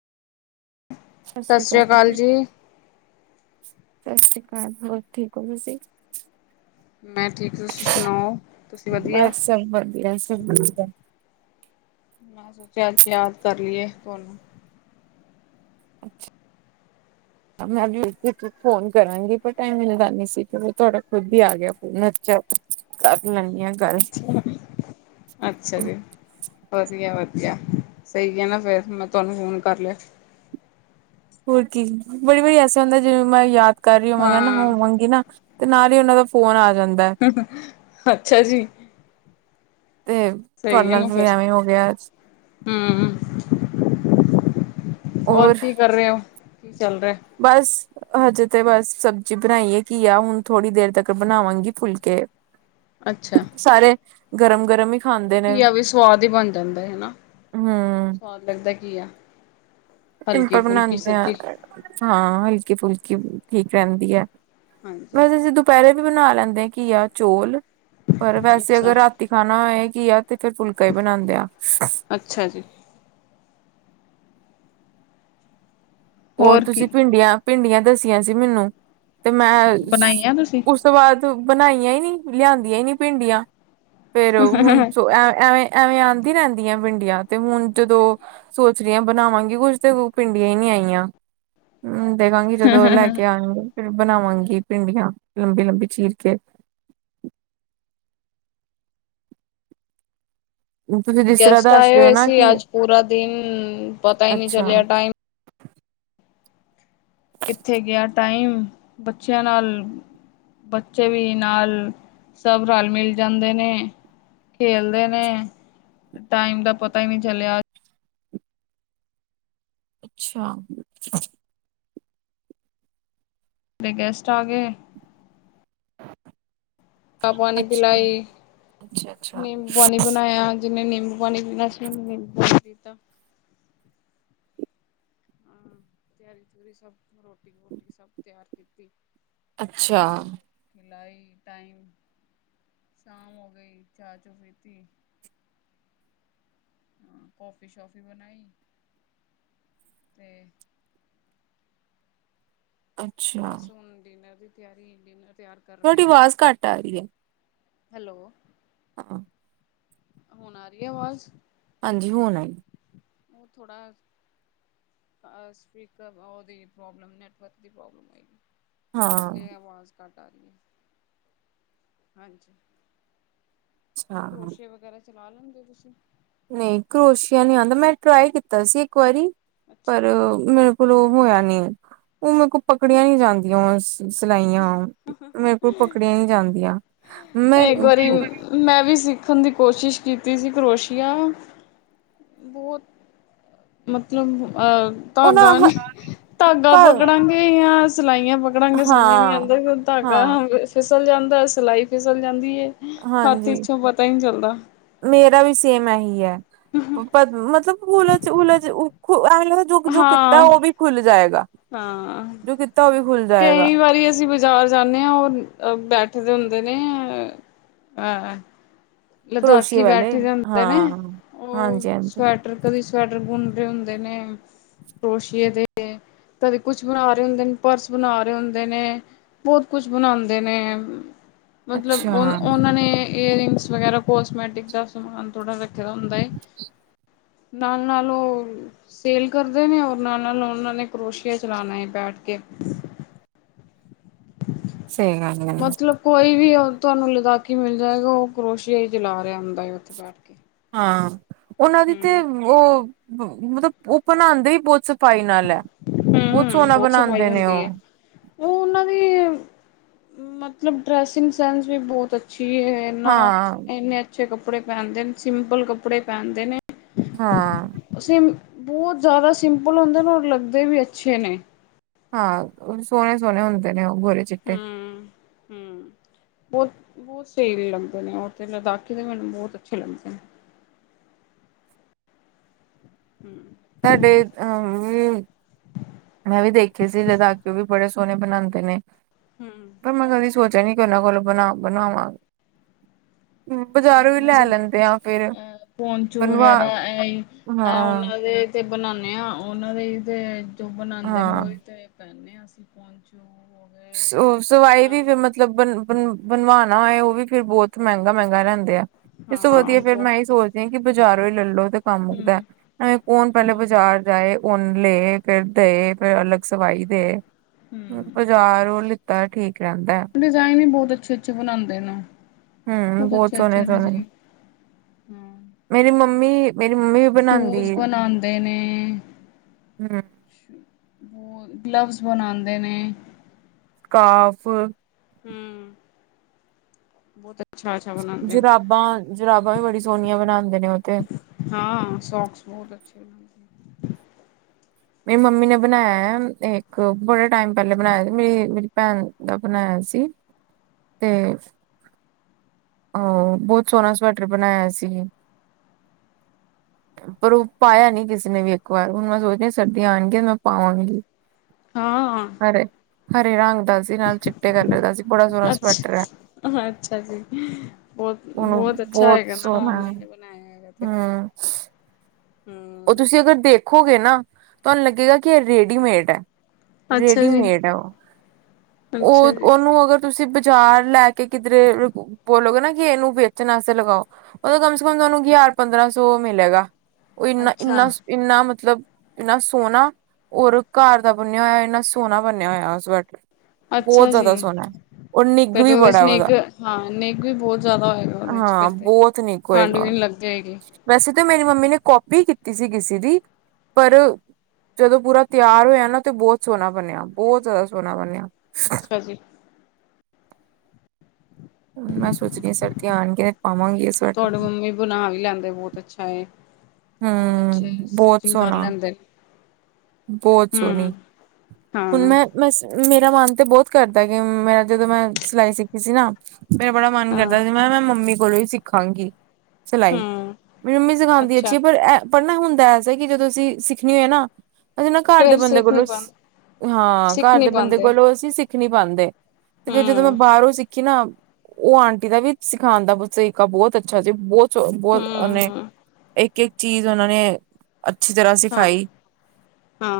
ਸਤਿ ਸ੍ਰੀ ਅਕਾਲ ਜੀ। ਸਤਿ ਸ੍ਰੀ ਕਾਲ, ਹੋਰ ਠੀਕ ਓ ਤੁਸੀ? ਮੈਂ ਠੀਕ। ਤੁਸੀਂ ਸੁਣਾਓ, ਤੁਸੀਂ ਵਧੀਆ? ਬਸ ਸਭ ਵਧੀਆ ਸਭ ਵਧੀਆ। ਮੈਂ ਸੋਚਿਆ ਅੱਜ ਯਾਦ ਕਰ ਲੀਏ ਤੁਆਨੂੰ। ਅੱਛਾ, [unintelligible] ਮੈਂ ਫੋਨ ਕਰਾਂਗੀ ਪਰ ਟਾਈਮ ਈ ਲੱਗ ਰਿਆ ਸੀ, ਕਿ ਤੁਹਾਡਾ ਖੁਦ ਹੀ ਆ ਗਿਆ ਫੌਨ ਚਾ [unintelligible] ਅੱਛਾ ਜੀ ਵਧੀਆ ਵਧੀਆ। ਈਆ ਸਹੀ ਐ ਨਾ ਫੇਰ ਮੈਂ ਤੁਆਨੂੰ ਫੋਨ ਕਰ ਲਿਆ। ਹੋਰ ਕੀ ਬੜੀ ਵਾਰੀ ਐਸੇ ਹੁੰਦਾ ਐ, ਜਿਵੇ ਮੈਂ ਯਾਦ ਕਰ ਰਹੀ ਹੋਵਾਂਗਾ ਨਾ ਹਾਂ ਹੋਵਾਂਗੀ ਨਾ ਤੇ ਨਾਲ ਈ ਉਹਨਾ ਦਾ ਫੋਨ ਆ ਜ ਅੱਛਾ ਜੀ। ਤੇ ਤੁਹਾਡੇ ਸਹੀ ਹੈ ਨਾਲ ਨਾ ਵੀ ਫਿਰ ਐਵੇਂ ਹੋ ਗਿਆ ਅੱਜ। ਹਮ। ਹੋਰ ਕੀ ਕਰ ਰਹੇ ਓ। ਬਸ। ਹਜੇ ਤੇ ਬਸ ਸਬਜ਼ੀ ਬਣਾਈ ਏ, ਘੀਆ। ਹੁਣ ਥੋੜੀ ਦੇਰ ਤੱਕ ਬਣਾਵਾਂਗੀ ਫੁਲਕੇ। ਅੱਛਾ। ਸਾਰੇ ਗਰਮ ਗਰਮ ਈ ਘੀਆ ਵੀ ਸਵਾਦ ਈ ਬਣ ਜਾਂਦਾ ਏ ਹਨਾ। ਹੂੰ ਸਵਾਦ ਲੱਗਦਾ ਐ ਘੀਆ। ਹਲਕੀ ਸਿੰਪਲ ਫੁਲਕੀ ਬਣਾਂਦੇ ਆ। ਸਬਜ਼ੀ ਅ-ਅ ਹਾਂ ਹਲਕੀ ਫੁਲਕੀ। ਕਿ ਠੀਕ ਰਹਿੰਦੀ ਐ। ਹਾਂਜੀ ਵੈਸੇ ਅਸੀਂ ਦੁਪਹਿਰੇ ਵੀ ਬਣਾ ਲੈਂਦੇ ਆ ਘੀਆ ਚੋਲ ਪਰ ਵੈਸੇ ਅੱਛਾ ਅਗਰ ਰਾਤੀ ਖਾਣਾ ਹੋਏ ਕੀ ਏ ਤੇ ਫੇਰ ਫੁਲਕਾ ਹੀ ਬਣਾਂਦੇ ਆ ਅੱਛਾ ਜੀ ਹੋਰ ਤੁਸੀਂ ਭਿੰਡੀਆਂ ਭਿੰਡੀਆਂ ਦੱਸੀਆਂ ਸੀ ਮੈਨੂੰ ਤੇ ਮੈਂ ਬਣਾਈ ਆ ਤੁਸੀਂ ਉਸ ਤੋਂ ਬਾਅਦ ਬਣਾਈਆਂ ਹੀ ਨੀ ਲਿਆਂਦੀਆਂ ਹੀ ਨੀ ਭਿੰਡੀਆਂ ਫੇਰ ਹੁਣ ਐਵੇਂ ਐਵੇਂ ਆਂਦੀ ਰਹਿੰਦੀਆਂ ਭਿੰਡੀਆਂ ਤੇ ਹੁਣ ਜਦੋਂ ਸੋਚ ਰਹੀ ਆ ਬਣਾਵਾਂਗੀ ਕੁੱਝ ਤੇ ਭਿੰਡੀਆਂ ਹੀ ਨਹੀਂ ਆਈਆਂ ਹਾਂ ਦੇਖਾਂਗੀ ਜਦੋਂ ਲੈ ਕੇ ਆਣਗੇ। ਫਿਰ ਬਣਾਵਾਂਗੀ ਭਿੰਡੀਆਂ ਲੰਬੀ ਲੰਬੀ ਚੀਰ ਕੇ ਤੁਸੀਂ ਜਿਸ ਤਰ੍ਹਾਂ ਗੈਸਟ ਦੱਸ ਆਏ ਰਹੇ ਹੋ ਹੋਏ ਨਾ ਸੀ ਕਿ ਅੱਜ ਪੂਰਾ ਦਿਨ ਪਤਾ ਹੀ ਨਹੀਂ ਅੱਛਾ ਚੱਲਿਆ ਟਾਈਮ ਕਿੱਥੇ ਗਿਆ ਟਾਈਮ ਬੱਚਿਆਂ ਨਾਲ ਬੱਚੇ ਵੀ ਨਾਲ ਸਭ ਰਲ ਮਿਲ ਜਾਂਦੇ ਨੇ ਖੇਲਦੇ ਨੇ ਟਾਈਮ ਦਾ ਪਤਾ ਹੀ ਨਹੀਂ ਚੱਲਿਆ। ਅੱਛਾ ਫਿਰ ਗੈਸਟ ਆ ਗਏ। ਚਾਹ ਪਾਣੀ ਅੱਛਾ ਪਿਲਾਈ ਅੱਛਾ ਅੱਛਾ ਨਿੰਬੂ ਪਾਣੀ ਬਣਾਇਆ ਜਿਹਨੇ ਨਿੰਬੂ ਪਾਣੀ [unintelligible] ਹਾਂ ਤਿਆਰੀ ਤਰੀ ਸਭ ਰੋਟੀ ਵੋਟੀ ਸਭ ਤਿਆਰ ਕੀਤੀ ਤੇ ਅੱਛਾ। ਲਾਈ ਟਾਈਮ ਸ਼ਾਮ ਹੋ ਗਈ ਚਾਹ ਚੂ ਪੀਤੀ ਕਾਫੀ ਸ਼ਾਫੀ ਬਣਾਈ ਤੇ ਅੱਛਾ ਬਸ ਹੁਣ ਡੀਨਰ ਦੀ ਤਿਆਰੀ ਡਿਨਰ ਤਿਆਰ ਕਰ ਰਹੇ ਤੁਹਾਡੀ ਹਾਂ। ਆਵਾਜ਼ ਘੱਟ ਆ ਰਹੀ ਆ ਹੈਲੋ ਆਹ ਹੁਣ ਆ ਰਹੀ ਹੈ ਆਵਾਜ਼ ਹਾਂਜੀ ਹੁਣ ਆਈ ਉਹ ਥੋੜਾ ਆ ਸਪਿਕਰ ਉਹ ਪ੍ਰੋਬਲਮ ਨੈਟਵਰਕ ਦੀ ਪ੍ਰੋਬਲਮ ਹੋਏਗੀ ਹਾਂ ਇਸ ਲਈ ਆਵਾਜ਼ ਘੱਟ ਆ ਦੀਆਂ ਹਾਂਜੀ ਅੱਛਾ ਕਰੋਸੀਏ ਵਗੈਰਾ ਚਲਾ ਲੈਂਦੇ ਤੁਸੀਂ [inaudible] ਨਹੀਂ ਕਰੋਸ਼ੀਆ ਨਹੀਂ ਆਉਂਦਾ ਮੈਂ ਟਰਾਈ ਕੀਤਾ ਸੀ ਇੱਕ ਵਾਰੀ ਅੱਛਾ। ਪਰ ਮੈ- ਲੋ ਹੋਇਆ ਨ ਉਹ ਮੇਰੇ ਕੋਲ ਪਕੜੀਆਂ ਨੀ ਜਾਂਦੀਆਂ- ਸਿਲਾਈਆਂ ਮੇਰੇ ਕੋਲ ਪਕੜੀਆਂ ਨਹੀਂੀ ਜਾਂਦੀਆਂ ਮੈਂ- ਦੇਖਣ ਦੀ ਕੋਸ਼ਿਸ਼ ਕੀਤੀ ਸੀ ਕਰੋਸ਼ੀਆ ਬਹੁਤ- ਮਤਲਬ- ਅ ਉਹ ਨਾ ਧਾਗਾ ਨਹੀਂੀ ਧਾਗਾ ਘਰ ਪਕੜਾਂਗੇ ਜਾਂ ਸਿਲਾਈਆਂ ਪਕੜਾਂਗੇ ਸਮਝ ਨਹੀਂੀ ਹਾਂ ਆਉਂਦਾ ਕਿ ਧਾਗਾ ਹਾਂ ਫਿਸਲ ਜਾਂਦਾ- ਦਾ ਸਿਲਾਈ ਫਿਸਲ ਜਾਂਦਾ- ਹਾਂਜੀ ਮੇਰਾ ਵੀ ਸੇਮ ਇਹੀ ਹੈ- ਮਤਲਬ- ੋ਼ [unintelligible] [unintelligible] ਜਿਹ ਦਾ ਜੋ ਜੋ ਕੀਤਾ ਹਾਂ ਉਹ ਵੀ ਖੁੱਲ ਜਾਏਗਾ- ਹਾਂ- ਜੋ ਕੀਤਾ ਉਹ ਵੀ ਖੁੱਲ ਜਾਏਗਾ- ਕਈ ਵਾਰੀ ਅਸੀਂ ਬਾਜ਼ਾਰ ਜਾਂਦੇ ਹਾਂ ਉਹ ਬੈਠੇਦੇ ਹੁੰਦੇ ਨੇ ਹਹ- ਕਰੋਸ਼ੀਏ ਲਦਾਖੀ ਵਾਲੇ ਬੈਠੇ ਜਾਂਦੇ ਨੇ ਹਾਂ ਉਹ ਹਾਂਜੀ ਹਾਂਜੀ ਸਵੈਟਰ ਕਦੀ- ਸਵੈਟਰ ਗੁਨ ਰਹੇ ਹੁੰਦੇ ਨੇ ਕਰੋਸ਼ੀਏ ਦੇ ਕਦੇ ਕੁਛ ਬਣਾ ਰਹੇ ਹੁੰਦੇ ਨੇ ਪਰਸ ਬਣਾ ਰਹੇ ਹੁੰਦੇ ਨੇ ਬਹੁਤ ਕੁਛ ਬਣਾਉਂਦੇ ਨੇ- ਅੱਛਾ ਮਤਲਬ ਉਹ ਉਹਨਾਂ ਨੇ ਈਅਰਰਿੰਗਸ- ਵਗੈਰਾ ਕੋਸਮੈਟਿਕ ਦਾ ਸਮਾਨ ਥੋੜ੍ਹਾ- ਥ ਤਾਂ ਹੁੰਦਾਏ- ਨਾਲ ਨਾਲ ਉਹ ਸੇਲ ਕਰਦੇ ਨੇ ਔਰ ਨਾਲ ਨਾਲ ਉਹਨਾਂ ਨੇ ਕਰੋਸ਼ੀਆ ਚਲਾਣਾ ਬੈਠ ਕੇ- ਸਹੀ ਗੱਲ ਹੈ ਮਤਲਬ ਕੋਈ ਵੀ- ਤੁਹਾਨੂੰ ਲਦਾਖੀ ਮਿਲ ਜਾਏਗਾ ਉਹ ਕਰੋਸ਼ੀਆ ਹੀ ਚਲਾ ਰਿਹਾ ਹੁੰਦਾ ਉੱਥੇ ਬੈਠ ਕੇ- ਹਾਂ- ਉਹਨਾਂ ਦੀ ਤੇ ਹੂੰ ਉਹ- ਮਤਲਬ ਉਹ ਬਣਾਉਂਦੇ ਵੀ ਬਹੁਤ ਸਫ਼ਾਈ ਨਾਲ- ਲੈ ਬਹੁਤ ਸੋਹਣਾ ਸਫਾਈ ਬਣਾਉਂਦੇ ਨੇ ਹੁੰਦੀ ਹੈ ਉਹ- ਉਹ ਉਹਨਾਂ ਦੀ ਮਤਲਬ ਡਰੈਸਿੰਗ ਸੈਂਸ ਵੀ ਬਹੁਤ ਅੱਛੀ- ਹਾਂ ਇੰਨੇ ਅੱਛੇ ਕੱਪੜੇ- ਕੱਪੜੇ ਪੈਂਦੇ ਨੇ ਸਿੰਪਲ ਕੱਪੜੇ ਪੈਂਦੇ ਨੇ- ਹਾਂ- ਸਿੰ ਬਹੁਤ ਜ਼ਿਆਦਾ ਸਿੰਪਲ ਹੁੰਦੇ ਨੇ ਔਰ ਲੱਗਦੇ ਵੀ ਅੱਛੇ ਨੇ- ਹਾਂ ਸੋਹਣੇ ਸੋਹਣੇ ਹੁੰਦੇ ਨੇ ਉਹ- ਗੋਰੇ ਚਿੱਟੇ ਹਮ- ਹਮ ਬਹੁਤ ਬਹੁਤ ਸਹੀ ਲੱਗਦੇ ਨੇ ਤੇ ਲਦਾਖੀ ਦੇ ਮੈਨੂੰ ਬਹੁਤ ਅੱਛੇ ਲੱਗਦੇ ਨੇ- ਹਮ ਸਾਡੇ ਅਹ ਵੀ ਮੈਂ ਵੀ ਦੇਖੇ ਸੀ ਲਦਾਖੀ ਵੀ ਬੜੇ ਸੋਹਣੇ ਬਣਾਉਂਦੇ ਨੇ ਹੂੰ ਪਰ ਮੈਂ ਕਦੀ ਸੋਚ ਸੈਨਿਕੋ ਨਗੋਲ ਬ ਬਣਵਾ [unintelligible] ਲੇਕਿਨ ਅਸੀਂ ਅਹ ਪੋਂਚੂ ਬਣਵਾ ਵਗੈਰਾ ਐ ਹਾਂ ਉਨਾਂ ਦੇ ਤੇ ਬਣਾਉਦੇ ਹਾਂ ਉਹਨਾਂ ਦੇ ਤੇ [unintelligible] ਜੋ ਬਣਾਉਦੇ ਨੇ ਉਹਹੀ ਹਾਂ ਤੇਰੇ ਪੈਂਦੇ [unintelligible] ਅਸੀਂ ਪੋਚੂ ਸਵਾਈ ਵੀ ਫੇਰ ਮਤਲਬ ਬਣ ਬਣ ਬਣਵਾਨ [unintelligible] ਉਹ ਵੀ ਫਿਰ ਬਹੁਤ ਮਹਿੰਗਾ ਮਹਿੰਗਾ ਰਹਿੰਦਾ। ਇਸ ਤੋਂ ਹਾਂ ਵਧੀਆ ਫੇਰ ਵੋ ਮੈਂ ਇਹੀ ਸੋਚਦੀ ਹਾਂ ਕਿ ਬਾਜ਼ਾਰੋਂ ਲੈ ਲੋ ਕੰਮ ਮੁੱਕਦਾ ਹੂੰ ਐਵੇਂ ਕੌਣ ਪਹਿਲੇ ਹੂੰ ਬਾਜ਼ਾਰ ਜਾਏ ਉਹ ਲਏ ਫਿਰ ਦੇਏ ਫੇਰ ਅਲੱਗ ਸਵਾਈ ਦੇ [unintelligible] ਜੋ ਲਿੱਤਾ ਠੀਕ। ਰਹਿੰਦਾ ਡਿਜ਼ਾਈਨ ਇ ਬਹੁਤ ਬ ਅੱਛੇ ਅੱਛੇ ਬਣਾਂਦੇ ਨਾ ਹਮ ਬਹੁਤ ਸੋਹਣੇ ਸੋਹਣੇ ਹਮ ਮੇਰੀ ਮੰਮੀ ਮੇਰੀ ਮੰਮੀ ਵੀ ਬਣਾਉਂਦੀ ਸ਼ੂਜ ਆ ਬਣਾਦੇ ਨੇ ਹਮ ਬ ਗਲਵਸ ਬਣਾਉਂਦੇ ਨੇ। ਕਾਫ [unintelligible] ਹਮ ਉ ਤੇ [unintelligible] ਜਰਾਬਾਂ ਜਰਾਬਾਂ ਵੀ ਬੜੀ ਸੋਹਣੀਆਂ ਬਣਾਉਂਦੇ ਨੇ ਓਹ ਤੇ ਹਾਂ ਸੋਕਸ ਬਹੁਤ ਅੱਛੇ ਬਣਾਦੇ ਮੇਰੀ ਮੰਮੀ ਨੇ ਬਣਾਇਆ। ਇੱਕ ਬੜਾ ਟਾਈਮ ਪਹਿਲੇ ਬਣਾਇਆ ਮੇਰੀ ਮੇਰੀ ਭੈਣ ਦਾ ਬਣਾਇਆ ਸੀ। ਤੇ ਅਹ ਬਹੁਤ ਸੋਹਣਾ ਸਵੈਟਰ ਬਣਾਇਆ ਸੀ। ਪਰ ਉਹ ਪਾਇਆ ਨੀ ਕਿਸੇ ਨੇ ਵੀ ਇੱਕ ਵਾਰ ਹੁਣ ਮੈਂ ਸੋਚਦੀ ਸਰਦੀਆਂ ਆਉਣਗੀਆਂ ਤੇ ਮੈਂ ਪਾਵਾਂਗੀ। ਹਾਂ ਹਰੇ ਹਰੇ ਰੰਗ ਦਾ ਸੀ ਨਾਲ ਚਿੱਟੇ ਕਲਰ ਦਾ ਸੀ ਬੜਾ ਸੋਹਣਾ ਸਵੈਟਰ ਹੈ। ਅੱਛਾ, ਅੱਛਾ ਜੀ। ਬਹੁਤ ਉਹਨੂੰ ਬਹੁਤ ਅੱਛਾ ਹੈਗਾ ਨਾ ਸੋਹਣਾ ਮੰਮੀ ਹੈ। ਨੇ ਬਣਾਇਆ ਹੈਗਾ। ਤੇ। ਹਮ ਉਹ ਹੂੰ। ਤੁਸੀਂ ਅਗਰ ਦੇਖੋਗੇ ਨਾ ਤੁਹਾਨੂੰ ਲੱਗੇਗਾ ਕਿ ਇਹ ਰੇਡੀਮੇਡ ਹੈ। ਅੱਛਾ ਜੀ, ਰੇਡੀਮੇਡ ਆ ਉਹ ਅੱਛਾ ਉਹ ਜੀ, ਉਹਨੂੰ ਅਗਰ ਤੁਸੀਂ ਚਾਰ ਲੈ ਕੇ ਕਿਧਰੇ ਬੋਲੋਗੇ ਨਾ ਕਿ ਇਹਨੂੰ ਵੇਚਣ ਵਾਸਤੇ ਲਗਾਓ। ਉਹ ਕਮ ਸੇ ਕਮ ਤੁਹਾਨੂੰ ਹਜਾਰ ਪੰਦਰਾਂ ਸੌ ਮਿਲੇਗਾ। [unintelligible] ਉਹ ਇੰਨਾ ਅੱਛਾ। ਇੰਨਾ ਇੰਨਾਮਤ। [inaudible] ਮਤਲਬ, ਇੰਨਾ ਸੋਹਨਾ ਹੋਰ ਘਾਰ ਦਾ ਬਣਿਆ ਹੋਇਆ, ਇੰਨਾ ਸੋਹਨਾ ਬਨਿਆ ਹੋਇਆ ਸਵੈਟਰ। ਬਹੁਤ ਅੱਛਾ ਜੀ, ਜ਼ਿਆਦਾ ਸੋਹਣਾ ਔਰ ਨਿੱਘ ਫਿਰ ਤੇ ਵੀ ਉਹਦੇ ਚ ਬੜਾ ਉਹਦਾ ਨਿੱਘ ਹਾਂ ਨਿੱਘ ਵੀ ਬਹੁਤ ਜ਼ਿਆਦਾ ਹੋਏਗਾ ਉਹਦੇ ਚ ਫਿਰ ਹਾਂ ਤੇ ਬਹੁਤ ਠੰਡ ਵੀ ਨਹੀਂ ਲੱਗੇਗੀ। ਤੇ ਮੇਰੀ ਮੰਮੀ ਨੇ ਕੋਫਤੇ। ਕਾਪੀ ਕੀਤੀ ਸੀ ਕਿਸੇ ਦੀ, ਪਰ ਜਦੋਂ ਪੂਰਾ ਤਿਆਰ ਹੋਇਆ ਨਾ ਤੇ, ਬਹੁਤ ਸੋਹਨਾ ਬਨਿਆ ਬਹੁਤ ਜ਼ਿਆਦਾ ਸੋਹਨਾ ਬਣਿਆ। ਅੱਛਾ ਜੀ। ਹੂੰ ਮੈਂ ਸੋਚਿਆ ਕਿ, ਸਰਦੀਆਂ ਆਣ ਕੇ ਪਾਵਾਂਗੀ ਇਹ ਸਵੈਟਰ। ਤੁਹਾਡੇ ਮੰਮੀ ਬਣਾ ਵੀ ਲੈਂਦੇ ਬਹੁਤ ਅੱਛਾ ਏ, ਬਹੁਤ ਅੱਛੇ ਹੂੰ, ਬਹੁਤ ਸਟਿਚਿੰਗ ਕਰ ਸੋਹਣਾ ਲੈਂਦੇ। ਬਹੁਤ ਸੋਹਣੀ, ਹੂੰ, ਹੁਣ ਹਾਂ, ਮੈਂ ਮੈਂ ਮ ਮੇਰਾ ਮਨ ਤੇ ਬਹੁਤ ਕਰਦਾ ਕਿ, ਮੈ ਜਦੋਂ ਮੈਂ ਸਿਲਾਈ ਸਿੱਖੀ ਸੀ ਨਾ ਮੇਰਾ ਬੜਾ ਮਨ ਹਾਂ, ਕਰਦਾ ਸੀ, ਮੈਂ ਨਾ ਮੰਮੀ। ਕੋਲੋਂ ਹੀ ਸਿੱਖਾਂਗੀ। ਸਿਲਾਈ, ਹੂੰ। ਮੇਰੀ ਮੰਮੀ ਸਿਖਾੰਦੀ ਅੱਛਾ, ਅੱਛੀ ਪਰ ਐ ਨਾ ਹੁਣ। ਬਸ ਹੈ ਕਿ ਜਦੋਂ ਅਸੀਂ ਸਿੱਖਣੀ ਹੋਏ ਨਾ। [inaudible] ਅਸੀਂ ਨਾ ਘਰ ਦੇ ਫੇਰ ਬੰਦੇ ਸਿੱਖ ਨੀ ਕੋਲੋਂ, ਪਾਂਦੇ, ਹਾਂ ਸਿੱਖ ਘਰ ਨੀ ਦੇ ਬੰਦੇ ਪਾਂਦੇ, ਕੋਲੋਂ ਅਸੀਂ ਸਿੱਖ ਸਿੱਖ ਨੀ ਪਾੰਦੇ? ਤੇ ਫੇਰ ਜਦੋਂ ਮੈਂ ਹੂੰ। ਬਾਹਰੋਂ ਸਿੱਖੀ ਨਾ ਉਹ ਆਂਟੀ ਦਾ ਵੀ ਸਿਖਾਨ ਦਾ ਤਰੀਕਾ ਬਹੁਤ ਅੱਛਾ ਸੀ, ਬਹੁਤ। ਚ ਬੋਲ ਇੱਕ। ਹੂੰ, [inaudible] ਇੱਕ- ਇੱਕ ਚੀਜ਼ ਉਹਨਾਂ ਨੇ। ਅੱਛੀ ਤਰ੍ਹਾਂ ਹਾਂ, ਸਿਖਾਈ। ਹਾਂ।